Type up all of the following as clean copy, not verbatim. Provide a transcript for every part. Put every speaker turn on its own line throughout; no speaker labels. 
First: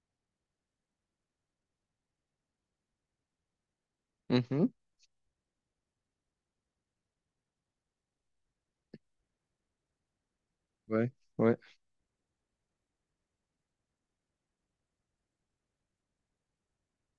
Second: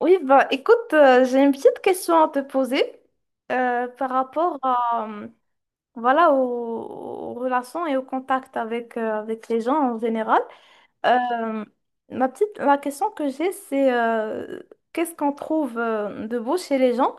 Oui, bah écoute, j'ai une petite question à te poser par rapport
Mhm.
à, voilà, aux relations et au contact avec les gens en général.
Ouais. Ouais,
Euh, la question que j'ai, c'est qu'est-ce qu'on trouve de beau chez les gens,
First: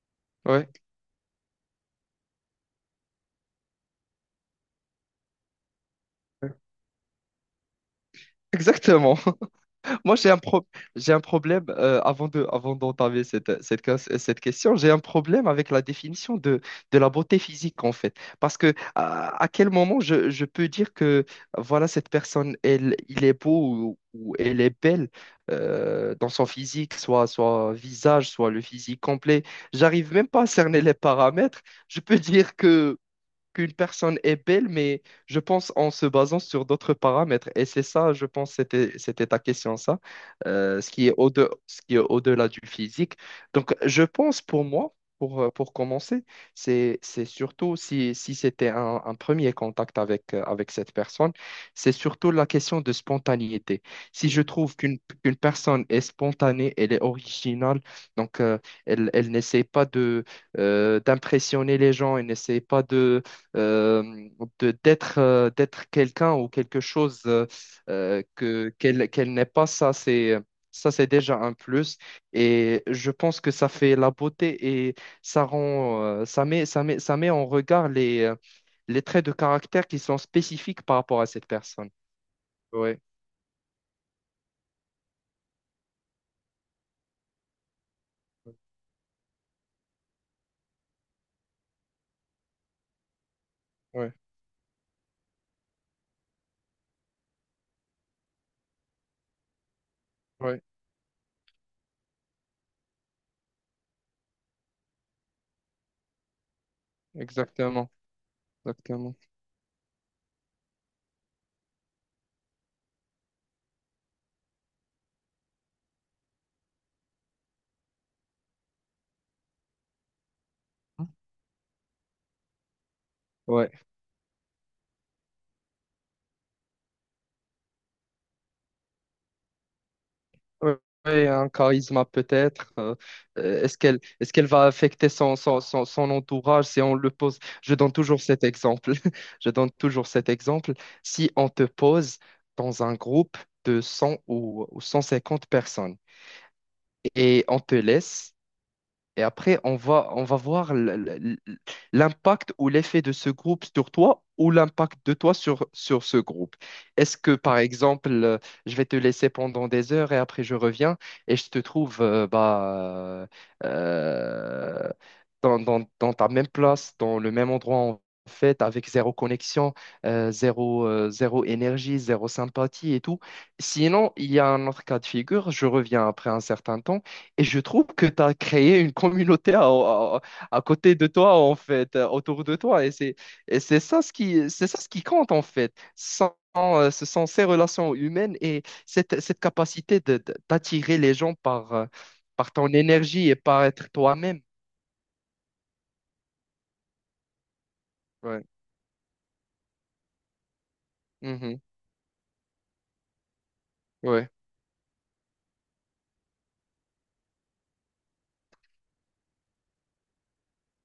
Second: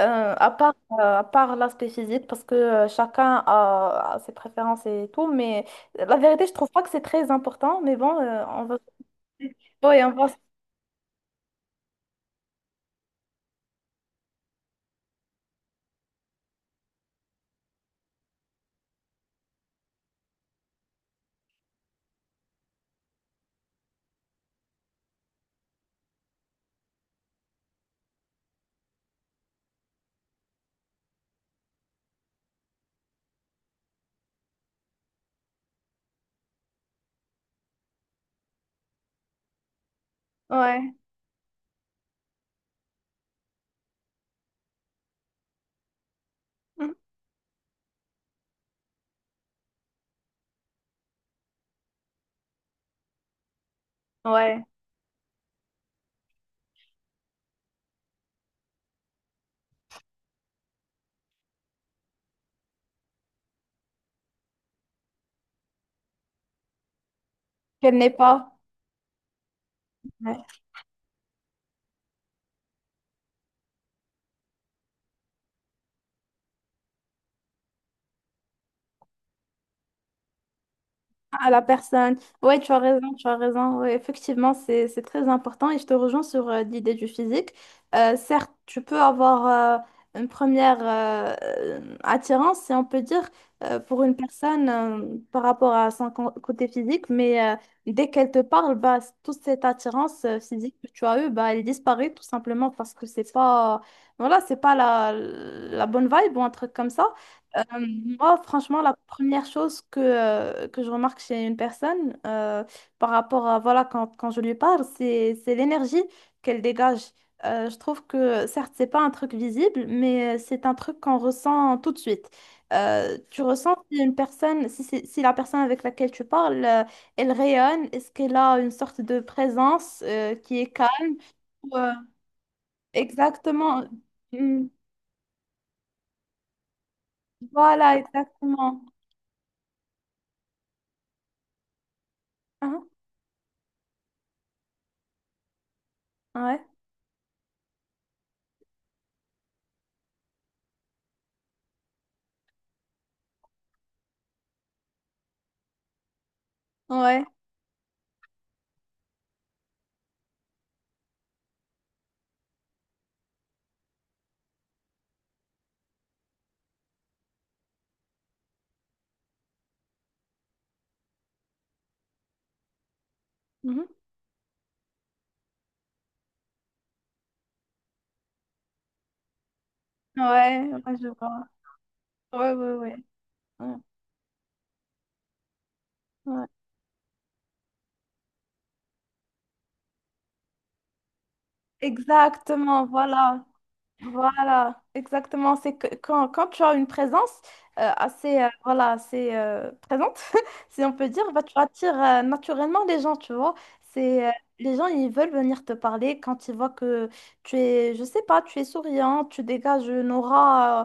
à
ouais,
part, à part l'aspect physique, parce que chacun a ses préférences et tout, mais la vérité, je trouve pas que c'est très important, mais bon, on va.
exactement.
Oui, on
Moi,
va.
j'ai un pro- J'ai un problème avant avant d'entamer cette question. J'ai un problème avec la définition de la beauté physique en fait, parce que à quel moment je peux dire que voilà cette personne, il est beau ou elle est belle dans son physique, soit visage, soit le physique complet. J'arrive même pas à cerner les paramètres. Je peux dire que Qu'une personne est belle, mais je pense en se basant sur d'autres paramètres. Et c'est ça, je pense, c'était ta question, ça.
Ouais.
Ce qui est au-delà du physique. Donc, je pense pour moi, pour commencer,
Mhm.
c'est surtout si, si c'était un premier contact avec cette personne, c'est surtout la question de spontanéité. Si je
Ouais.
trouve qu'une personne est spontanée, elle est originale, donc elle, elle n'essaie pas de, d'impressionner les gens, elle n'essaie pas de euh, d'être d'être quelqu'un ou quelque chose
Qu'elle n'est pas.
que qu'elle n'est pas.
Ouais.
Ça c'est déjà un plus. Et je pense que ça fait la beauté et ça rend ça met en regard les traits de caractère qui sont spécifiques par rapport à cette
À la
personne.
personne. Ouais, tu as
Ouais,
raison, tu as raison. Ouais, effectivement, c'est très important et je te rejoins sur l'idée du physique. Certes, tu peux avoir une première attirance, si on peut dire, pour
ouais,
une personne par rapport à son côté physique, mais dès qu'elle te parle, bah, toute cette attirance
ouais,
physique que tu as eue, bah, elle disparaît tout simplement parce que c'est pas, voilà, c'est pas la bonne vibe ou un truc comme ça. Euh,
exactement,
Moi, franchement, la
exactement.
première chose que je remarque chez une personne par rapport à, voilà, quand je lui parle, c'est l'énergie qu'elle dégage. Je trouve que, certes, c'est pas un truc visible, mais c'est un truc qu'on ressent tout de suite. Tu
Ouais.
ressens si une personne, si, c'est- si la personne avec laquelle tu parles, elle rayonne, est-ce qu'elle a une sorte de présence qui est calme?
Oui, un
euh,
charisme peut-être. Est-ce
exactement.
qu'elle va
Mm.
affecter son, son, son, son entourage si on le pose? Je donne
Voilà,
toujours cet
exactement.
exemple. Je donne toujours cet exemple. Si on te pose dans
Hein.
un groupe de 100 ou 150 personnes
Ouais.
et on te laisse et après, on va voir l'impact ou l'effet de ce groupe sur toi ou l'impact de toi sur ce groupe. Est-ce
Ouais.
que, par exemple, je vais te laisser pendant des heures et après je reviens et je te trouve euh, dans, dans ta même place, dans le même endroit en fait, avec zéro connexion, zéro, zéro énergie, zéro sympathie et tout.
Mhm.
Sinon, il y a un autre cas de figure, je reviens après un certain temps. Et je trouve que tu as créé une communauté à
Ouais,
côté
ouais, je
de toi,
vois.
en fait, autour
Ouais,
de
ouais,
toi.
ouais.
Et
Ouais,
c'est ça ce qui, c'est ça ce qui compte, en fait. Sans,
ouais.
ce sont ces relations humaines et cette, cette capacité d'attirer les gens par, par ton
Exactement,
énergie et
voilà.
par être toi-même.
Voilà, exactement. C'est que quand tu as une présence assez,
Ouais.
voilà, assez présente, si on peut dire, bah, tu
Mhm.
attires naturellement les gens, tu vois. C'est,
Ouais.
euh, les gens, ils veulent venir te parler quand ils voient que tu es, je sais pas, tu es souriant, tu dégages une aura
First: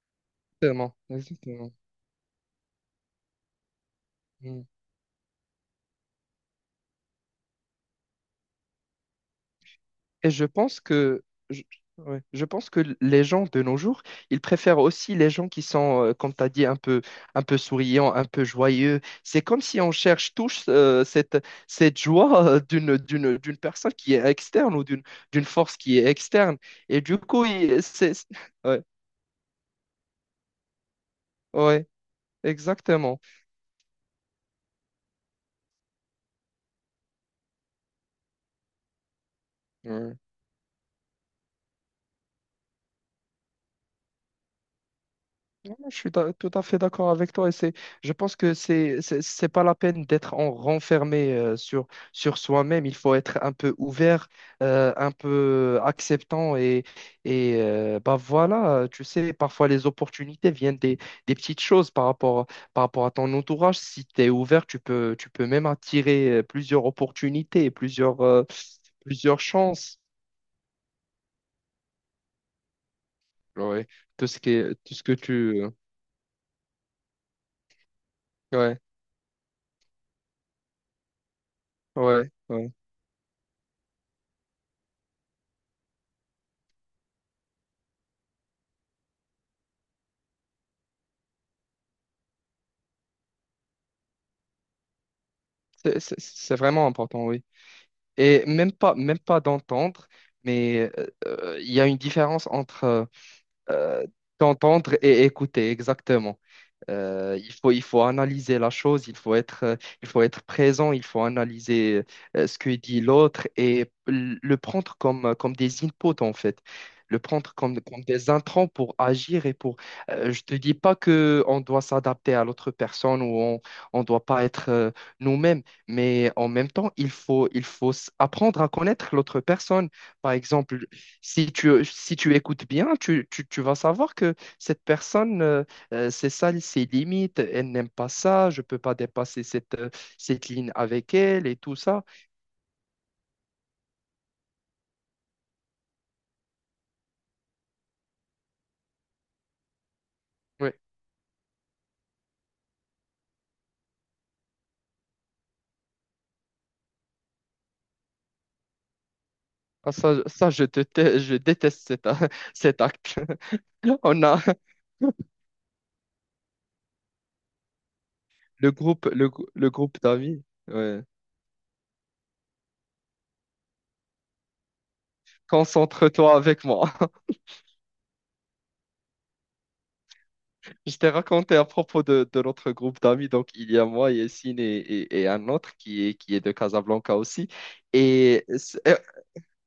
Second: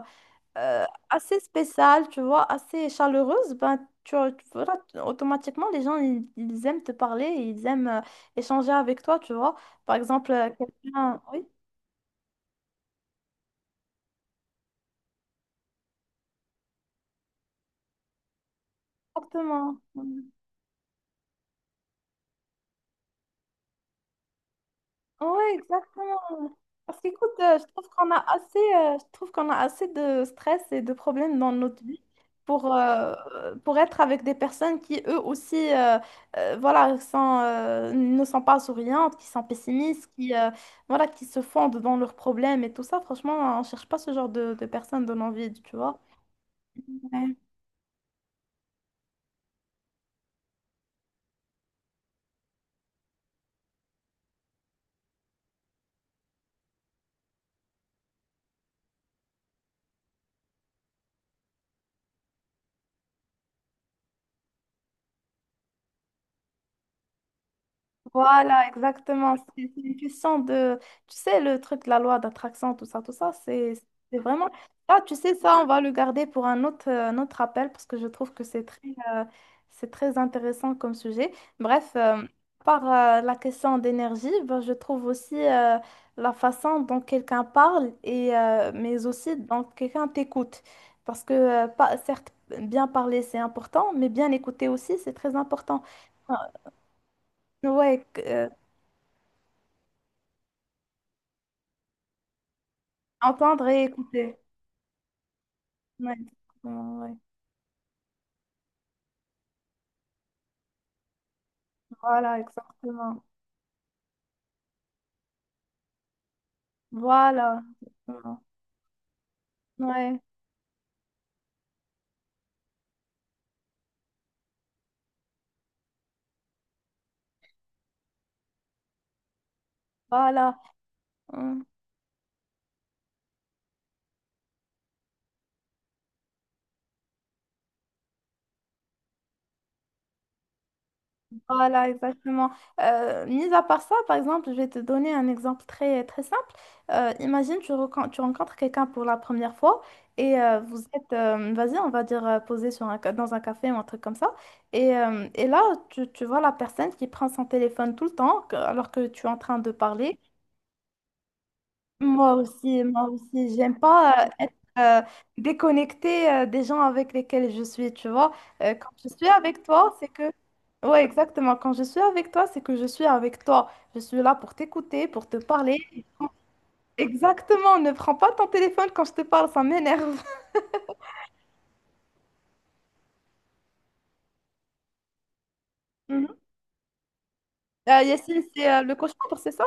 euh,
Exactement.
assez
Exactement.
spéciale, tu vois, assez chaleureuse, ben, tu, tu-
Mmh.
voilà, tu- automatiquement, les gens, ils aiment te parler, ils aiment échanger avec toi, tu vois. Par exemple,
Et je pense
quelqu'un. Oui,
je, ouais, je pense que les gens de nos jours, ils préfèrent aussi les gens qui sont, comme tu as dit, un peu souriants, un peu joyeux. C'est comme
exactement.
si on cherche tous cette joie d'une personne qui est externe ou d'une, d'une
Ouais,
force qui est
exactement.
externe.
Parce
Et du
qu'écoute,
coup, il- c'est, c'est- ouais,
je trouve qu'on a assez de stress et de problèmes dans notre
ouais,
vie pour, euh,
exactement.
pour être avec des personnes qui, eux aussi, voilà, ne sont pas souriantes, qui sont pessimistes, voilà, qui se fondent dans leurs problèmes et tout ça. Franchement, on cherche pas ce genre de personnes dans nos vies,
Ouais.
tu vois.
Tout à fait d'accord avec
Ouais.
toi et je pense que c'est pas la peine d'être en renfermé sur, sur soi-même. Il faut être un peu ouvert, un peu acceptant et, bah voilà, tu sais, parfois les opportunités viennent des petites choses par rapport à ton entourage. Si tu es ouvert, tu peux même attirer plusieurs opportunités, plusieurs,
Voilà, exactement.
plusieurs
C'est une
chances.
question de, tu sais, le truc de la loi d'attraction, tout ça, c'est
Ouais,
c'est
tout ce
vraiment.
qui est, tout
Ah,
ce que
tu sais, ça,
tu.
on va le garder pour un autre appel parce que je trouve que
Ouais,
euh, c'est très intéressant comme sujet. Bref,
ouais. Ouais.
par la question d'énergie, ben, je trouve aussi la façon dont quelqu'un parle, et, mais aussi dont quelqu'un t'écoute. Parce que, pas, certes, bien parler, c'est important, mais bien écouter aussi, c'est très important.
C'est
Ah.
c'est vraiment important, oui.
Ouais.
Et même pas d'entendre, mais il y a une différence entre
Entendre et
euh,
écouter.
d'entendre et écouter,
Ouais,
exactement.
exactement, ouais.
Il faut analyser la chose, il faut être présent, il faut analyser
Voilà,
ce que dit
exactement.
l'autre et le prendre comme, comme des inputs en fait, le prendre
Voilà.
comme, comme des
Exactement.
intrants pour agir et pour.
Ouais,
Je te dis pas que on doit s'adapter à l'autre personne ou on doit pas être nous-mêmes, mais en même temps apprendre à connaître l'autre personne. Par
voilà.
exemple,
Hum.
si tu écoutes bien, tu vas savoir que cette personne c'est ça ses limites, elle n'aime pas ça, je peux pas dépasser cette, cette ligne avec elle et tout
Voilà,
ça.
exactement. Mis à part ça, par exemple, je vais te donner un exemple très, très simple. Imagine, tu rencontres quelqu'un pour la première fois et
Oui,
vous êtes, vas-y, on va dire, posé sur dans un café ou un truc comme ça. Et là, tu vois la personne qui prend son téléphone tout le temps alors que tu es en train de
ça,
parler.
je déteste cet
Moi
acte.
aussi, j'aime
On
pas
a
être déconnectée des gens avec lesquels je suis, tu vois.
le
Quand
groupe,
je suis avec
le
toi,
groupe
c'est que.
d'amis.
Ouais,
Ouais.
exactement. Quand je suis avec toi, c'est que je suis avec toi. Je suis là pour t'écouter, pour te parler.
Concentre-toi avec moi.
Exactement, ne prends pas ton téléphone quand je te parle, ça m'énerve.
Je t'ai raconté à propos de notre groupe d'amis. Donc, il y a moi, Yessine et un autre qui
Mhm.
est de Casablanca aussi.
Yacine,
Et,
c'est le cauchemar, c'est ça?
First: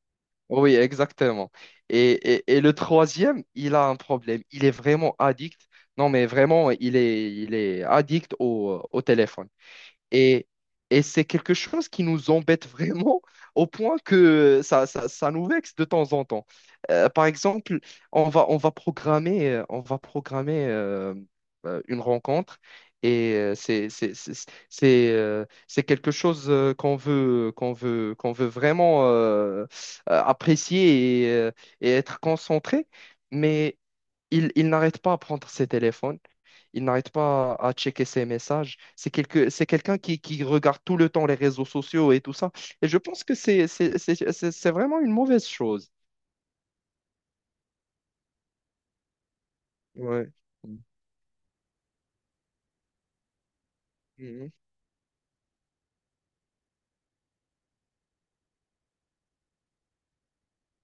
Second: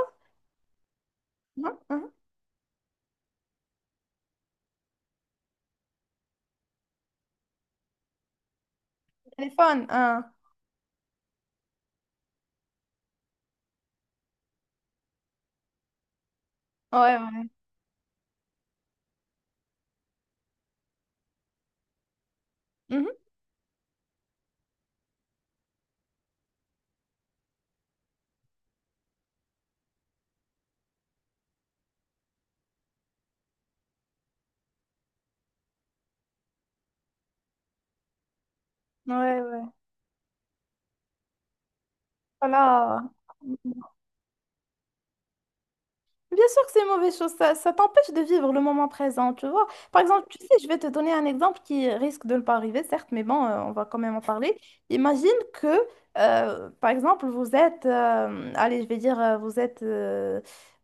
oui, exactement.
Non? Mhm.
Et le troisième, il a un problème. Il est vraiment addict. Non, mais vraiment, il est addict au, au téléphone.
Téléphone, hein.
Et, et c'est quelque chose qui nous embête vraiment au point que ça nous vexe de temps en temps.
Ouais,
Par
ouais.
exemple, on va programmer une rencontre
Mhm.
et c'est quelque chose qu'on veut vraiment apprécier et être concentré, mais il n'arrête pas à prendre ses téléphones. Il n'arrête pas à checker ses messages.
Ouais, ouais.
C'est quelqu'un qui regarde tout le temps les réseaux sociaux et tout ça. Et je
Voilà.
pense que c'est vraiment une mauvaise chose.
Bien sûr que c'est une mauvaise chose, ça t'empêche de vivre le moment présent, tu vois. Par exemple,
Ouais.
tu sais, je vais te donner un exemple qui risque de ne pas arriver, certes, mais bon, on va quand même en
Mhm.
parler. Imagine que, par exemple, vous êtes, allez, je vais dire, vous êtes euh,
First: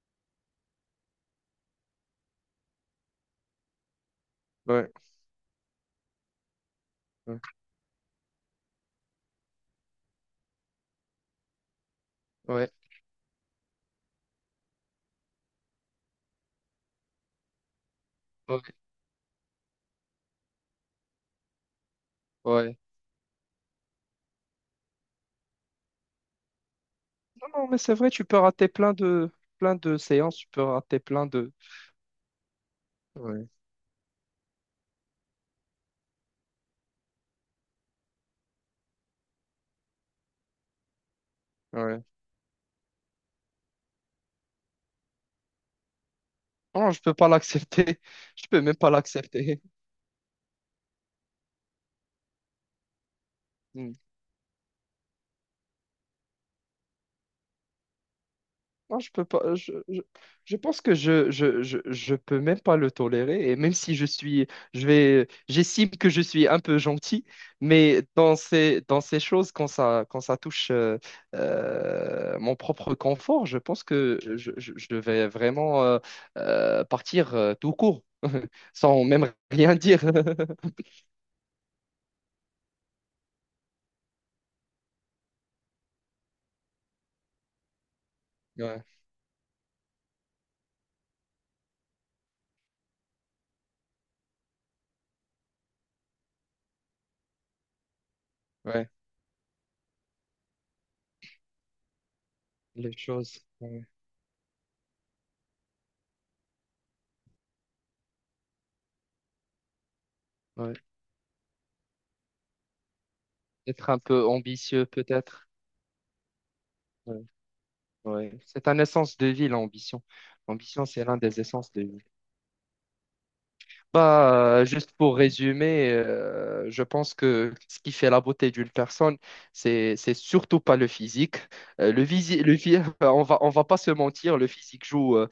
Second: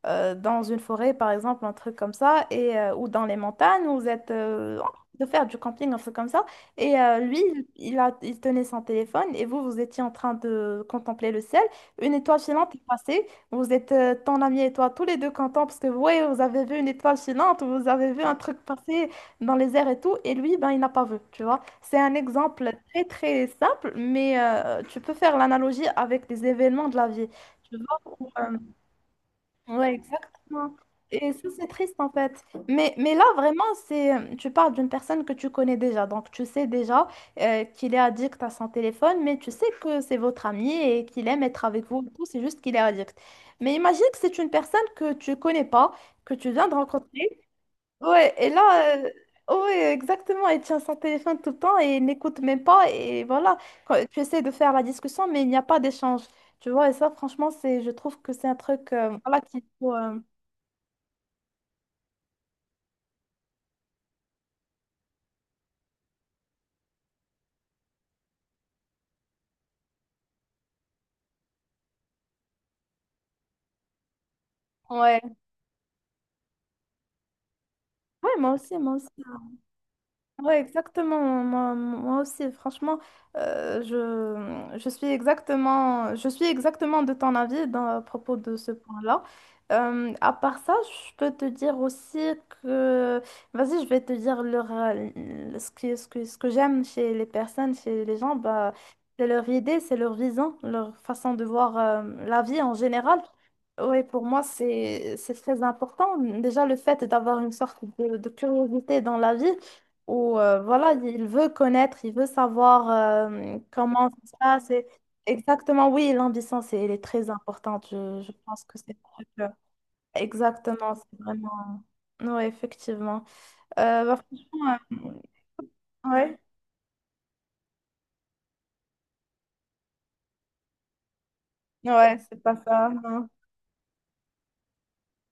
euh, dans une forêt, par exemple, un truc comme ça, et, ou dans les montagnes, vous êtes en
Ouais.
train de faire du camping, un truc comme ça, et lui,
Ouais.
il, il tenait son téléphone, et vous, vous étiez en train de contempler le ciel, une étoile
Ouais.
filante est passée. Vous êtes ton ami et toi, tous les deux contents parce que ouais, vous avez vu une étoile filante, vous avez vu un truc
Ouais.
passer dans les airs et tout, et lui, ben, il n'a pas vu, tu vois. C'est un exemple
Ouais.
très très simple, mais tu peux faire l'analogie avec des événements de la vie.
Non, non,
Tu
mais c'est vrai, tu peux
vois.
rater plein
Ouais,
de séances, tu peux
exactement.
rater plein
Et ça,
de.
c'est triste en fait. Mais là,
Ouais.
vraiment, tu parles d'une personne que tu connais déjà. Donc, tu sais déjà qu'il est addict à son téléphone, mais tu sais que c'est votre ami et qu'il aime être avec vous
Ouais.
et tout. C'est juste qu'il est addict. Mais imagine que c'est une personne que tu connais pas, que tu viens de
Non, je peux pas
rencontrer.
l'accepter.
Ouais,
Je
et
peux même pas
là,
l'accepter.
ouais, exactement, il tient son téléphone tout le temps et il n'écoute même pas. Et voilà, quand tu essaies de faire la discussion, mais il n'y a pas d'échange. Tu vois, et ça, franchement, je trouve que c'est un truc,
Non, je peux
voilà,
pas.
qui faut, euh,
Je pense que je peux même pas le tolérer. Et même si je vais, j'estime que je suis un peu gentil, mais dans ces choses, quand ça touche mon propre confort, je pense que je
ouais,
vais vraiment partir tout court,
ouais, moi aussi, moi
sans
aussi.
même rien dire.
Ouais, exactement. Moi, moi aussi, franchement, je suis exactement de ton avis à propos de ce
Ouais,
point-là. À part ça, je peux te dire aussi que, vas-y, je vais te dire ce que j'aime chez les personnes, chez les gens, bah,
ouais,
c'est leur idée, c'est leur vision, leur façon de voir, la vie en
les
général.
choses. Ouais,
Oui, pour moi, c'est très important. Déjà, le fait d'avoir une sorte de curiosité dans la vie où
ouais.
voilà, il veut connaître, il veut savoir
Être un
comment
peu
ça se passe.
ambitieux, peut-être.
Exactement, oui, l'ambition, elle est
Ouais.
très importante. Je
Ouais,
pense
c'est
que
un
c'est le
essence de
truc,
vie, l'ambition. L'ambition,
exactement,
c'est l'un
c'est
des essences
vraiment.
de vie.
Oui, effectivement. Bah,
Bah,
franchement,
juste pour résumer,
ouais,
je pense que ce qui fait la beauté d'une personne, c'est surtout pas le physique. Le
ouais, c'est
visi- le
pas
phy-
ça.
On
Non.
va pas se mentir, le physique joue euh,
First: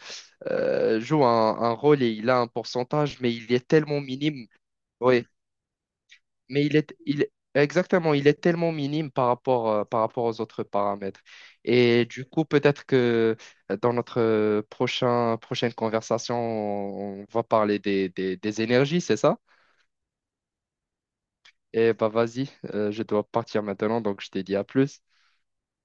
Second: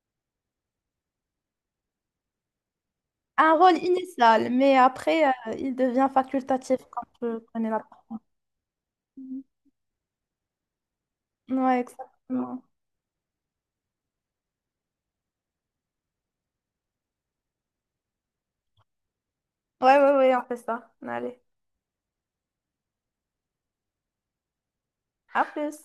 euh, joue un rôle et il a un pourcentage, mais il
Un
est
rôle
tellement minime.
initial, mais
Ouais.
après, il devient
Mais il
facultatif
est,
quand
il,
tu connais la
exactement, il est tellement minime
personne.
par rapport aux autres paramètres.
Ouais,
Et du coup,
exactement.
peut-être que dans notre prochaine conversation, on va parler des énergies, c'est ça?
Ouais, ouais, ouais, on fait ça. Allez,
Et bah vas-y, je dois partir maintenant, donc je te dis à plus.
à plus.